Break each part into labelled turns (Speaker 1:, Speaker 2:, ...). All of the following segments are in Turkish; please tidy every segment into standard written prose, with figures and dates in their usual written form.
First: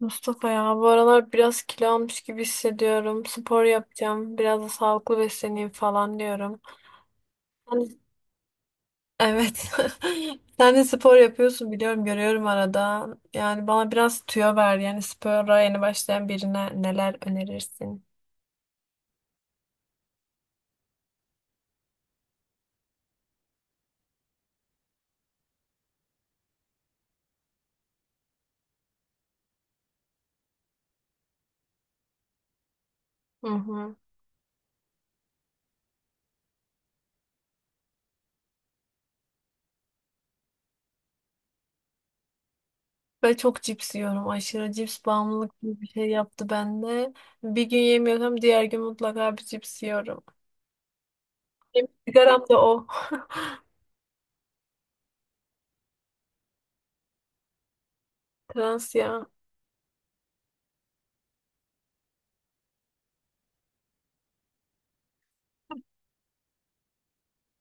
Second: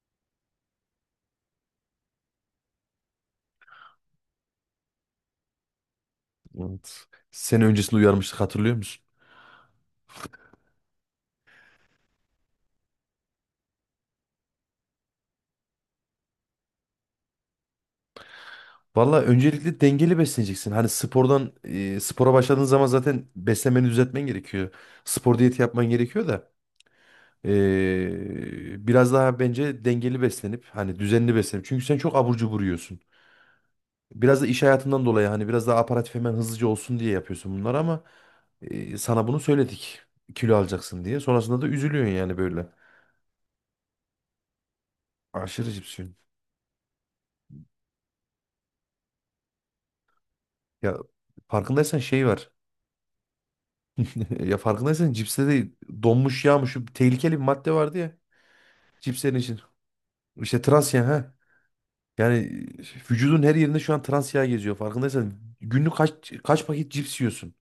Speaker 1: Mustafa ya bu aralar biraz kilo almış gibi hissediyorum. Spor yapacağım. Biraz da sağlıklı besleneyim falan diyorum.
Speaker 2: Evet. Seni öncesinde
Speaker 1: Sen-
Speaker 2: uyarmıştık, hatırlıyor musun?
Speaker 1: Evet. Sen de spor yapıyorsun biliyorum görüyorum arada. Yani bana biraz tüyo ver. Yani spora yeni başlayan birine neler önerirsin?
Speaker 2: Valla öncelikle dengeli besleneceksin. Hani spordan spora başladığın zaman zaten beslenmeni düzeltmen gerekiyor. Spor diyeti yapman gerekiyor da biraz daha bence dengeli beslenip hani düzenli beslenip. Çünkü sen çok abur cubur yiyorsun.
Speaker 1: Hı hı.
Speaker 2: Biraz da iş hayatından dolayı hani biraz daha aparatif hemen hızlıca olsun diye yapıyorsun bunları ama sana bunu söyledik. Kilo alacaksın diye. Sonrasında da üzülüyorsun yani böyle.
Speaker 1: Ve çok cips yiyorum. Aşırı cips bağımlılık
Speaker 2: Aşırı
Speaker 1: gibi bir
Speaker 2: cips
Speaker 1: şey
Speaker 2: yiyorsun.
Speaker 1: yaptı bende. Bir gün yemiyorsam diğer gün mutlaka bir cips yiyorum.
Speaker 2: Ya
Speaker 1: Benim
Speaker 2: farkındaysan şey
Speaker 1: sigaram
Speaker 2: var.
Speaker 1: da o.
Speaker 2: Ya farkındaysan cipste de donmuş yağmış şu tehlikeli bir madde vardı ya
Speaker 1: Trans ya.
Speaker 2: cipslerin için. İşte trans yağ ha. Yani vücudun her yerinde şu an trans yağ geziyor. Farkındaysan günlük kaç paket cips yiyorsun?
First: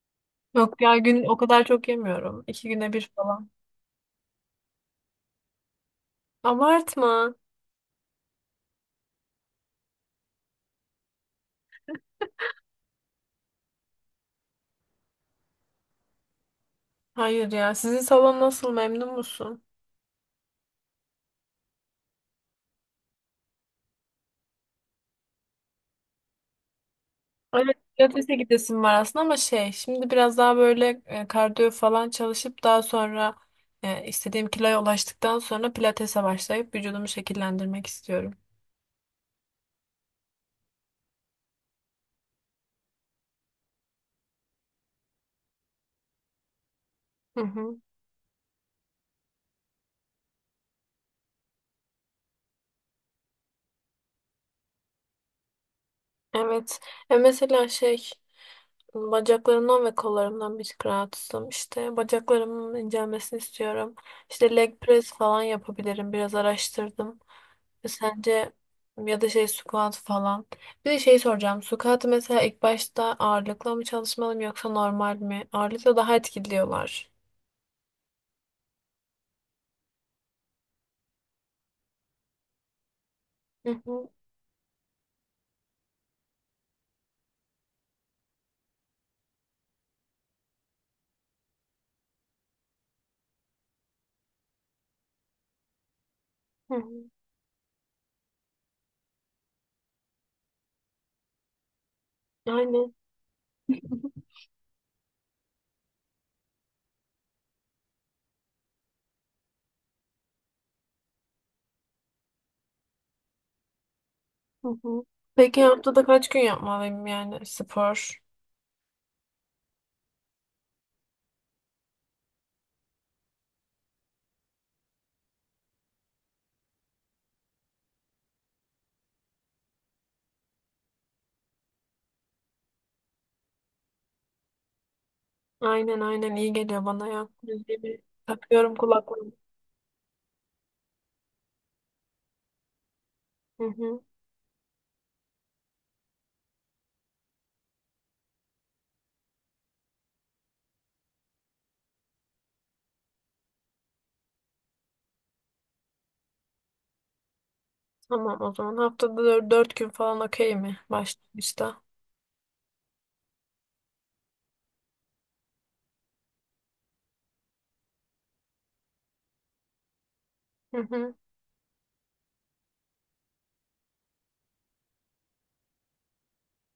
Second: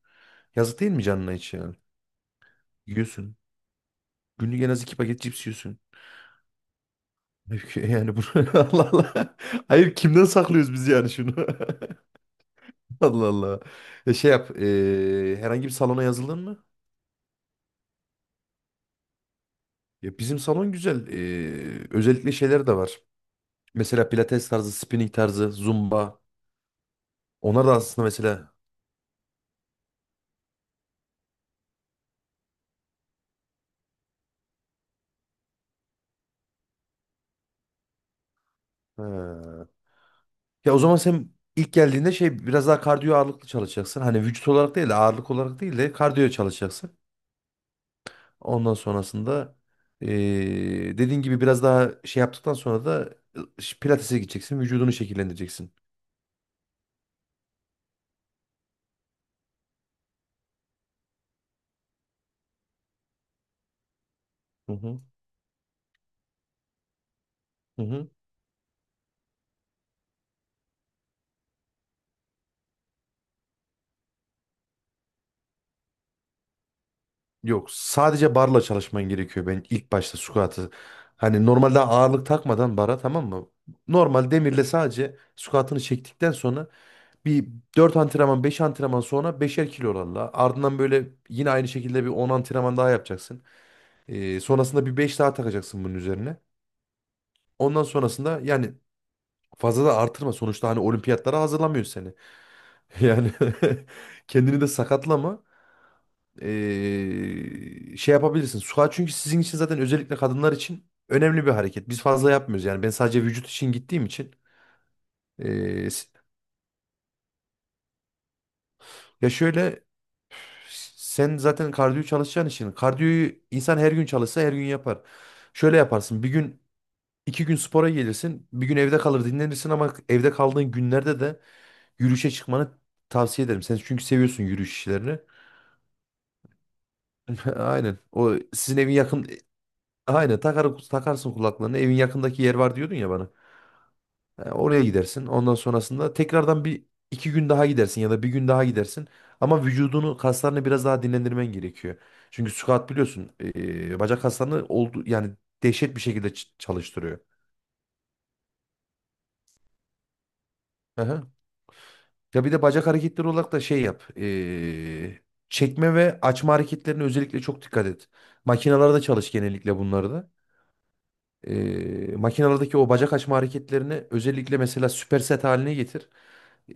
Speaker 2: Yazık
Speaker 1: Yok
Speaker 2: değil
Speaker 1: ya
Speaker 2: mi
Speaker 1: gün
Speaker 2: canına
Speaker 1: o
Speaker 2: hiç
Speaker 1: kadar
Speaker 2: yani?
Speaker 1: çok yemiyorum. İki güne bir
Speaker 2: Yiyorsun.
Speaker 1: falan.
Speaker 2: Günlük en az iki paket cips yiyorsun.
Speaker 1: Abartma.
Speaker 2: Halbuki yani bu Allah Allah. Hayır, kimden saklıyoruz biz yani şunu? Allah Allah. Ya şey yap. Herhangi bir salona yazıldın mı?
Speaker 1: Hayır ya. Sizin salon nasıl? Memnun musun?
Speaker 2: Ya bizim salon güzel. Özellikle şeyler de var. Mesela pilates tarzı, spinning tarzı, zumba. Onlar da
Speaker 1: Evet,
Speaker 2: aslında
Speaker 1: pilatese
Speaker 2: mesela.
Speaker 1: gidesim var aslında ama şey, şimdi biraz daha böyle kardiyo falan çalışıp daha sonra istediğim kiloya ulaştıktan sonra pilatese başlayıp vücudumu şekillendirmek istiyorum.
Speaker 2: He. Ya o zaman sen ilk geldiğinde şey biraz daha kardiyo ağırlıklı çalışacaksın. Hani vücut olarak değil de ağırlık olarak değil de kardiyo çalışacaksın.
Speaker 1: Hı hı.
Speaker 2: Ondan sonrasında dediğin gibi biraz daha şey yaptıktan sonra da pilatese gideceksin. Vücudunu şekillendireceksin.
Speaker 1: Evet. E mesela şey bacaklarımdan ve kollarımdan bir tık rahatsızım. İşte bacaklarımın incelmesini istiyorum. İşte
Speaker 2: Hı
Speaker 1: leg
Speaker 2: hı.
Speaker 1: press falan yapabilirim. Biraz araştırdım.
Speaker 2: Hı
Speaker 1: E
Speaker 2: hı.
Speaker 1: sence ya da şey squat falan. Bir de şey soracağım. Squat mesela ilk başta ağırlıkla mı çalışmalıyım yoksa normal mi? Ağırlıkla daha etkili diyorlar.
Speaker 2: Yok, sadece barla çalışman gerekiyor ben ilk başta squat'ı. Hani normalde ağırlık takmadan bara, tamam mı?
Speaker 1: Hı hı,
Speaker 2: Normal demirle sadece squat'ını çektikten sonra bir 4 antrenman 5 antrenman sonra beşer kilo oranla. Ardından böyle yine aynı şekilde bir 10 antrenman daha yapacaksın. Sonrasında bir 5 daha takacaksın bunun üzerine.
Speaker 1: hı hı.
Speaker 2: Ondan sonrasında yani fazla da artırma. Sonuçta hani olimpiyatlara hazırlamıyor seni.
Speaker 1: Aynen.
Speaker 2: Yani kendini de sakatlama. Şey yapabilirsin. Squat çünkü sizin için zaten özellikle kadınlar için önemli bir hareket. Biz fazla yapmıyoruz yani. Ben sadece vücut için gittiğim için.
Speaker 1: Hı hı. Peki
Speaker 2: Ee,
Speaker 1: haftada
Speaker 2: s-
Speaker 1: kaç gün yapmalıyım yani spor?
Speaker 2: Ya şöyle, sen zaten kardiyo çalışacağın için kardiyoyu insan her gün çalışsa her gün yapar. Şöyle yaparsın, bir gün iki gün spora gelirsin, bir gün evde kalır dinlenirsin ama evde kaldığın günlerde de yürüyüşe çıkmanı tavsiye ederim. Sen çünkü seviyorsun yürüyüş işlerini.
Speaker 1: Aynen aynen iyi geliyor bana ya. Müziğimi
Speaker 2: Aynen, o
Speaker 1: takıyorum
Speaker 2: sizin evin yakın
Speaker 1: kulaklığımı.
Speaker 2: aynen takar, takarsın kulaklarını, evin yakındaki yer var diyordun ya bana.
Speaker 1: Hı hı.
Speaker 2: E, oraya gidersin. Ondan sonrasında tekrardan bir iki gün daha gidersin ya da bir gün daha gidersin. Ama vücudunu, kaslarını biraz daha dinlendirmen gerekiyor. Çünkü squat biliyorsun bacak kaslarını oldu yani dehşet bir şekilde çalıştırıyor.
Speaker 1: Tamam, o zaman haftada dört gün falan okey mi
Speaker 2: Aha.
Speaker 1: başlangıçta?
Speaker 2: Ya bir de bacak hareketleri olarak da şey yap. Çekme ve açma hareketlerine özellikle çok dikkat et. Makinalarda çalış genellikle bunları da.
Speaker 1: Hı hı.
Speaker 2: Makinalardaki o bacak açma hareketlerini özellikle mesela süper set haline getir.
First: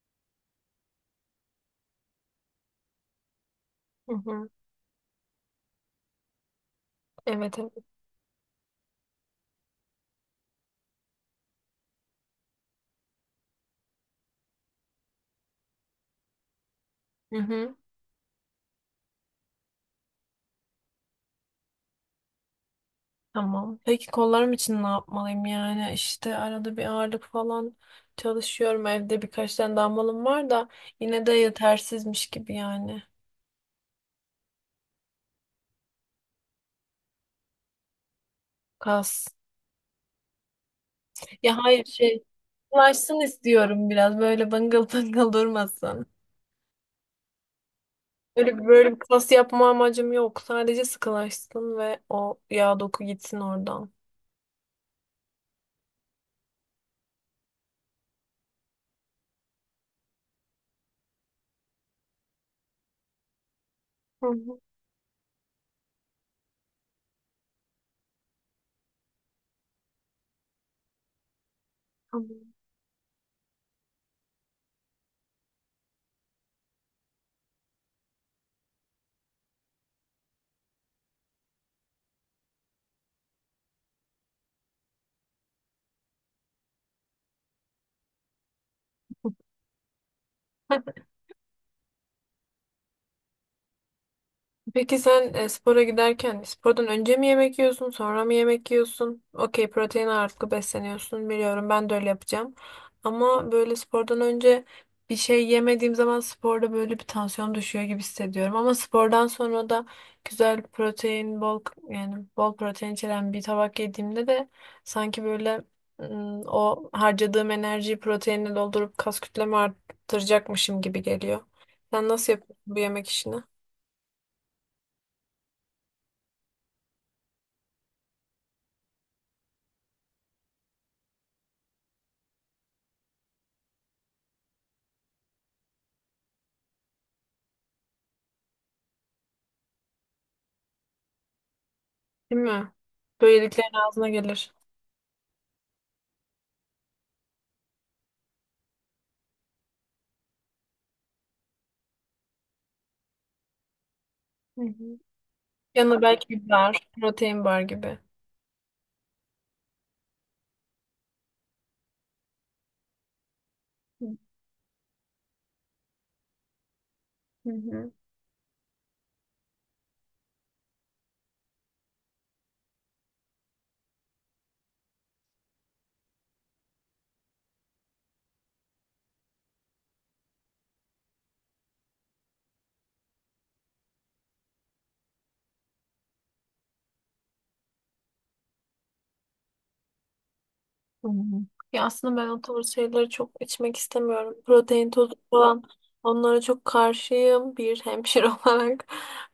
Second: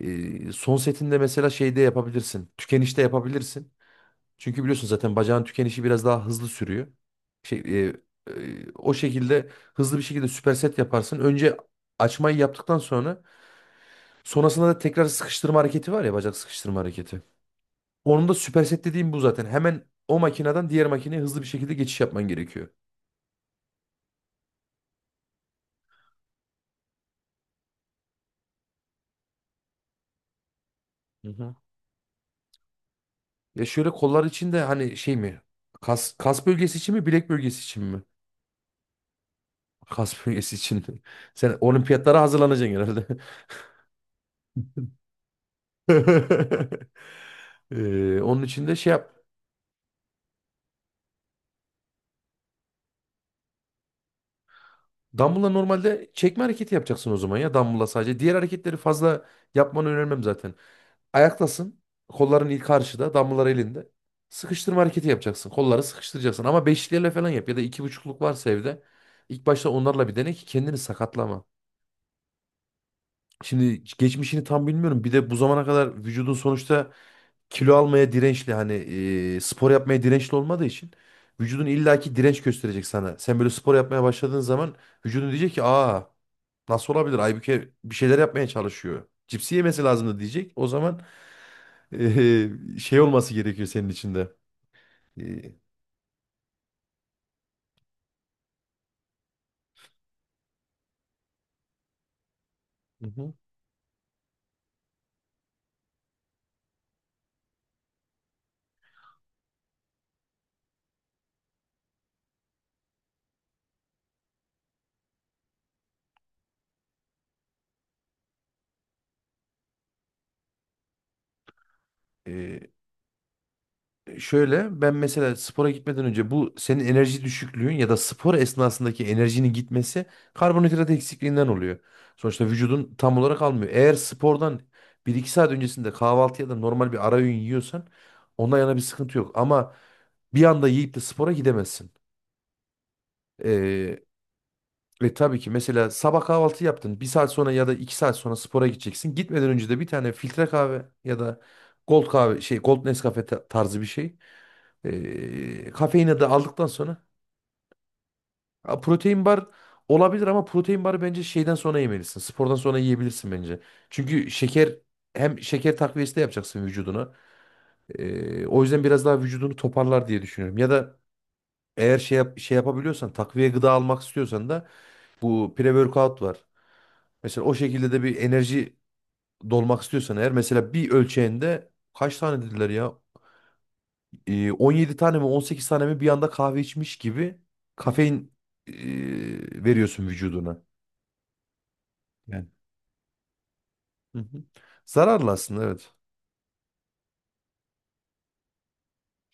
Speaker 2: Son setinde mesela şeyde yapabilirsin. Tükenişte yapabilirsin.
Speaker 1: Hı hı.
Speaker 2: Çünkü biliyorsun zaten bacağın tükenişi biraz daha hızlı sürüyor.
Speaker 1: Evet
Speaker 2: Şey,
Speaker 1: evet.
Speaker 2: e, O şekilde hızlı bir şekilde süper set yaparsın. Önce açmayı yaptıktan sonra sonrasında da tekrar sıkıştırma hareketi var ya, bacak sıkıştırma hareketi.
Speaker 1: Hı hı.
Speaker 2: Onun da süper set dediğim bu zaten. Hemen o makineden diğer makineye hızlı bir şekilde geçiş yapman gerekiyor.
Speaker 1: Tamam. Peki kollarım için ne yapmalıyım yani? İşte arada bir ağırlık falan çalışıyorum. Evde birkaç tane dumbbellım var da yine de yetersizmiş gibi yani.
Speaker 2: Ya şöyle, kollar için de hani şey mi? Kas bölgesi için mi? Bilek bölgesi için mi?
Speaker 1: Kas.
Speaker 2: Kas bölgesi için.
Speaker 1: Ya
Speaker 2: Sen
Speaker 1: hayır
Speaker 2: olimpiyatlara
Speaker 1: şey.
Speaker 2: hazırlanacaksın herhalde.
Speaker 1: Ulaşsın istiyorum biraz böyle bıngıl bıngıl durmasın.
Speaker 2: Onun
Speaker 1: Öyle
Speaker 2: için de
Speaker 1: böyle
Speaker 2: şey
Speaker 1: bir
Speaker 2: yap.
Speaker 1: kas yapma amacım yok. Sadece sıkılaşsın ve o yağ doku gitsin oradan.
Speaker 2: Dumbbell'la normalde çekme hareketi yapacaksın o zaman ya. Dumbbell'la sadece. Diğer hareketleri fazla yapmanı önermem zaten. Ayaktasın. Kolların ilk karşıda. Dumbbell'lar elinde.
Speaker 1: Hı hı,
Speaker 2: Sıkıştırma hareketi yapacaksın. Kolları sıkıştıracaksın. Ama beşlilerle falan yap. Ya da iki buçukluk varsa evde. İlk başta onlarla bir dene ki kendini sakatlama.
Speaker 1: tamam.
Speaker 2: Şimdi geçmişini tam bilmiyorum. Bir de bu zamana kadar vücudun sonuçta kilo almaya dirençli hani spor yapmaya dirençli olmadığı için vücudun illaki direnç gösterecek sana. Sen böyle spor yapmaya başladığın zaman vücudun diyecek ki, aa, nasıl olabilir? Aybüke bir şeyler yapmaya çalışıyor. Cipsi yemesi lazımdı diyecek. O zaman şey olması gerekiyor senin içinde.
Speaker 1: Peki
Speaker 2: E,
Speaker 1: sen spora giderken spordan önce mi yemek yiyorsun, sonra mı yemek yiyorsun? Okey, protein ağırlıklı besleniyorsun biliyorum. Ben de öyle yapacağım.
Speaker 2: hı hı.
Speaker 1: Ama böyle spordan önce bir şey yemediğim zaman sporda böyle bir tansiyon düşüyor gibi hissediyorum. Ama spordan sonra da güzel protein, bol yani bol protein içeren bir tabak yediğimde de sanki böyle o harcadığım enerjiyi proteinle doldurup kas kütlemi arttıracakmışım gibi geliyor. Sen nasıl yapıyorsun
Speaker 2: E,
Speaker 1: bu yemek işini?
Speaker 2: Şöyle, ben mesela spora gitmeden önce bu senin enerji düşüklüğün ya da spor esnasındaki enerjinin gitmesi karbonhidrat eksikliğinden oluyor. Sonuçta vücudun tam olarak almıyor. Eğer spordan bir iki saat öncesinde kahvaltı ya da normal bir ara öğün yiyorsan ondan yana bir sıkıntı yok. Ama bir anda yiyip de spora gidemezsin.
Speaker 1: Değil mi? Böyleliklerin
Speaker 2: Ee,
Speaker 1: ağzına gelir.
Speaker 2: Ve tabii ki mesela sabah kahvaltı yaptın. Bir saat sonra ya da iki saat sonra spora gideceksin. Gitmeden önce de bir tane filtre kahve ya da Gold kahve şey Gold Nescafe tarzı bir şey.
Speaker 1: Hı hı. Yanına
Speaker 2: Kafeini de
Speaker 1: belki bir
Speaker 2: aldıktan
Speaker 1: bar,
Speaker 2: sonra
Speaker 1: protein bar gibi.
Speaker 2: ha, protein bar olabilir ama protein barı bence şeyden sonra yemelisin. Spordan sonra yiyebilirsin bence.
Speaker 1: Hı
Speaker 2: Çünkü şeker hem şeker takviyesi de yapacaksın vücuduna.
Speaker 1: hı. Hı.
Speaker 2: O yüzden biraz daha vücudunu toparlar diye düşünüyorum. Ya da eğer şey yapabiliyorsan, takviye gıda almak istiyorsan da bu pre-workout var. Mesela o şekilde de bir enerji dolmak istiyorsan eğer, mesela bir ölçeğinde kaç tane dediler ya? 17 tane mi 18 tane mi bir anda kahve içmiş gibi kafein e, veriyorsun vücuduna.
Speaker 1: Hı hı. Ya aslında ben o
Speaker 2: Yani.
Speaker 1: tarz şeyleri çok içmek
Speaker 2: Hı
Speaker 1: istemiyorum.
Speaker 2: hı.
Speaker 1: Protein tozu
Speaker 2: Zararlı
Speaker 1: falan,
Speaker 2: aslında, evet.
Speaker 1: onlara çok karşıyım. Bir hemşire olarak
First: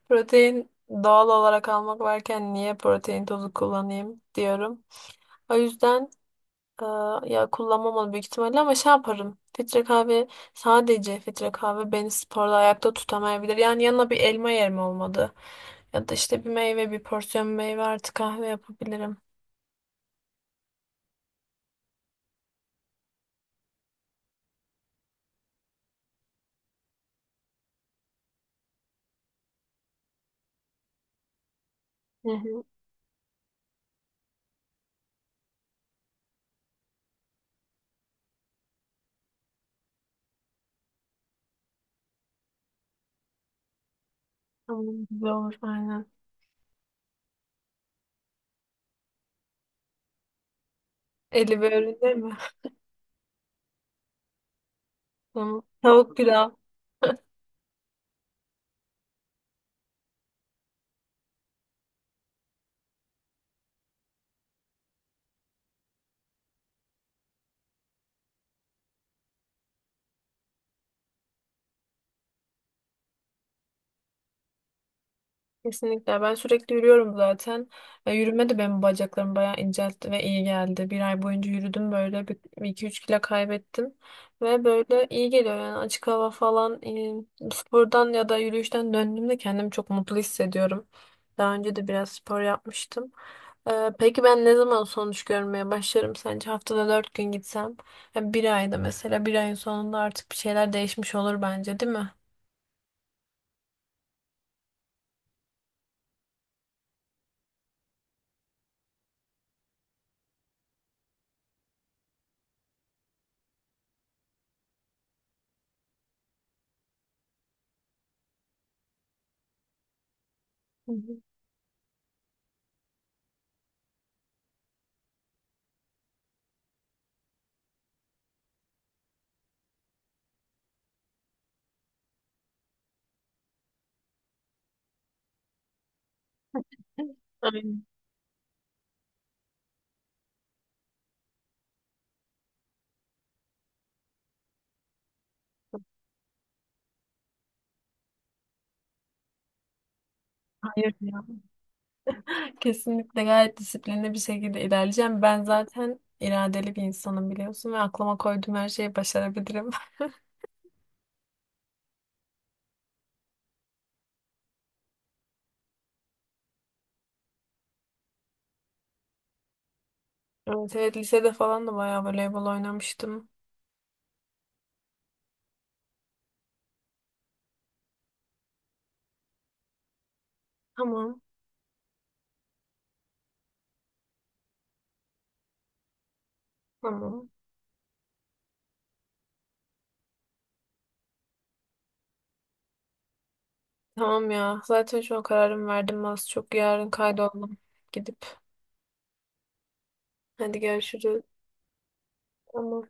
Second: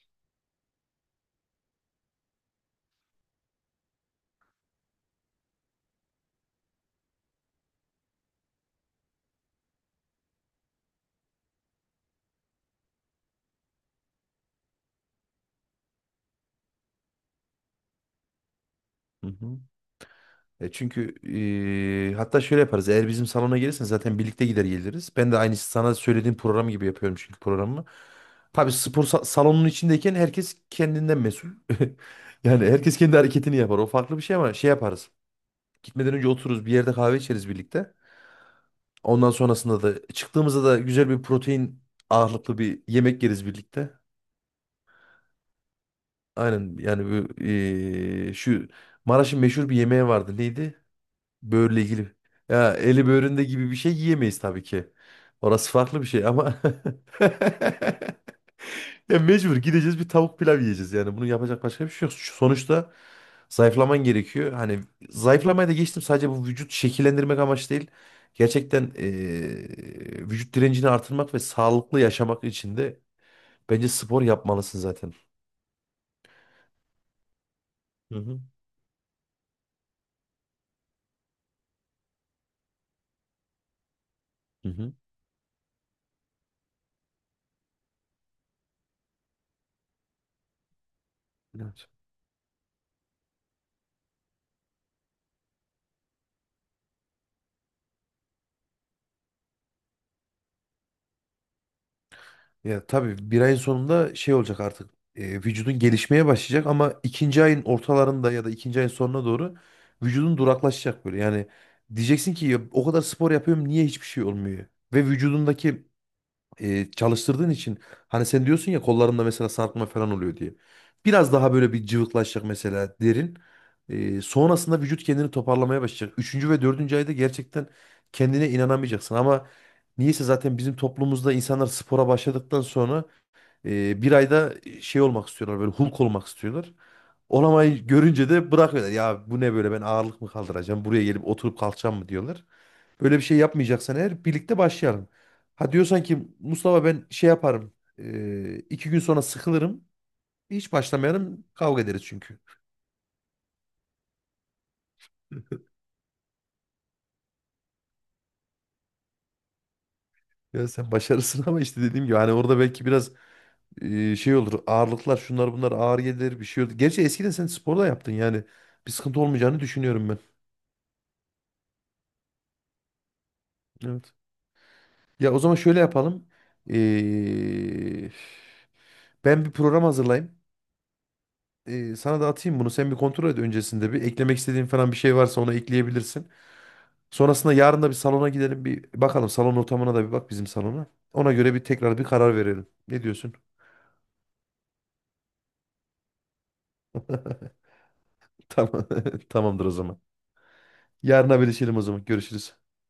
Speaker 1: protein doğal olarak almak varken niye protein tozu kullanayım diyorum. O yüzden, aa, ya kullanmamalı büyük ihtimalle ama şey yaparım. Filtre kahve, sadece filtre kahve beni sporda ayakta tutamayabilir. Yani yanına bir elma yerim olmadı. Ya da işte bir meyve, bir porsiyon meyve artı kahve yapabilirim.
Speaker 2: Hı hı. Çünkü hatta şöyle yaparız. Eğer bizim salona gelirsen zaten birlikte gider geliriz. Ben de aynı sana söylediğim program gibi yapıyorum çünkü programı. Tabii spor salonunun içindeyken herkes kendinden mesul.
Speaker 1: Hı hı.
Speaker 2: Yani herkes kendi hareketini yapar. O farklı bir şey ama şey yaparız. Gitmeden önce otururuz bir yerde kahve içeriz birlikte. Ondan sonrasında da çıktığımızda da güzel bir protein ağırlıklı bir yemek yeriz birlikte.
Speaker 1: Tamam, güzel olur aynen.
Speaker 2: Aynen yani bu şu Maraş'ın meşhur bir yemeği vardı. Neydi?
Speaker 1: Eli
Speaker 2: Böğürle
Speaker 1: böyle
Speaker 2: ilgili.
Speaker 1: değil mi?
Speaker 2: Ya eli böğründe gibi bir şey yiyemeyiz tabii ki.
Speaker 1: Tamam.
Speaker 2: Orası farklı bir
Speaker 1: Tavuk
Speaker 2: şey
Speaker 1: pilav.
Speaker 2: ama ya mecbur gideceğiz bir tavuk pilav yiyeceğiz yani. Bunu yapacak başka bir şey yok. Sonuçta zayıflaman gerekiyor. Hani zayıflamaya da geçtim, sadece bu vücut şekillendirmek amaç değil. Gerçekten vücut direncini artırmak ve sağlıklı yaşamak için de bence spor yapmalısın zaten.
Speaker 1: Kesinlikle. Ben sürekli yürüyorum zaten. E,
Speaker 2: Hı hı.
Speaker 1: yürüme de benim bacaklarımı bayağı inceltti ve iyi geldi. Bir ay boyunca yürüdüm böyle. Bir iki üç kilo kaybettim. Ve
Speaker 2: Hı hı.
Speaker 1: böyle iyi geliyor yani, açık hava falan. Spordan ya da yürüyüşten döndüğümde kendimi çok mutlu hissediyorum. Daha önce de
Speaker 2: Evet.
Speaker 1: biraz spor yapmıştım. Peki ben ne zaman sonuç görmeye başlarım sence? Haftada 4 gün gitsem. Yani bir ayda, mesela bir ayın sonunda artık bir şeyler değişmiş olur bence, değil mi?
Speaker 2: Ya tabii bir ayın sonunda şey olacak artık. Vücudun gelişmeye başlayacak ama ikinci ayın ortalarında ya da ikinci ayın sonuna doğru vücudun duraklaşacak böyle. Yani diyeceksin ki ya, o kadar spor yapıyorum niye hiçbir şey olmuyor? Ve vücudundaki çalıştırdığın için hani sen diyorsun ya kollarında mesela sarkma falan oluyor diye.
Speaker 1: Hı hı.
Speaker 2: Biraz daha böyle bir cıvıklaşacak mesela derin. Sonrasında vücut kendini toparlamaya başlayacak. Üçüncü ve dördüncü ayda gerçekten kendine inanamayacaksın ama niyeyse zaten bizim toplumumuzda insanlar spora başladıktan sonra bir ayda şey olmak istiyorlar, böyle Hulk olmak istiyorlar.
Speaker 1: Aynen.
Speaker 2: Olamayı görünce de bırakıyorlar. Ya bu ne böyle, ben ağırlık mı kaldıracağım, buraya gelip oturup kalkacağım mı diyorlar. Böyle bir şey yapmayacaksan eğer birlikte başlayalım. Ha, diyorsan ki Mustafa ben şey yaparım, iki gün sonra sıkılırım, hiç
Speaker 1: Hayır ya.
Speaker 2: başlamayalım, kavga ederiz çünkü.
Speaker 1: Kesinlikle gayet disiplinli bir şekilde ilerleyeceğim. Ben zaten iradeli bir insanım biliyorsun ve aklıma koyduğum her şeyi başarabilirim.
Speaker 2: Ya sen başarısın ama işte dediğim gibi hani orada belki biraz şey olur, ağırlıklar şunlar bunlar ağır gelir, bir şey olur. Gerçi eskiden sen spor da yaptın yani bir sıkıntı olmayacağını düşünüyorum ben.
Speaker 1: Evet, evet lisede falan da bayağı voleybol oynamıştım.
Speaker 2: Evet. Ya o zaman şöyle yapalım. Eee, Ben bir program hazırlayayım.
Speaker 1: Tamam,
Speaker 2: Sana da atayım bunu. Sen bir kontrol et öncesinde bir. Eklemek istediğin falan bir şey varsa ona ekleyebilirsin.
Speaker 1: tamam.
Speaker 2: Sonrasında yarın da bir salona gidelim bir bakalım. Salon ortamına da bir bak bizim salona. Ona göre bir tekrar bir karar verelim. Ne diyorsun?
Speaker 1: Tamam ya. Zaten şu an kararımı verdim az çok. Yarın kaydoldum gidip.
Speaker 2: Tamam. Tamamdır o zaman.
Speaker 1: Hadi görüşürüz.
Speaker 2: Yarın haberleşelim o zaman. Görüşürüz.
Speaker 1: Tamam.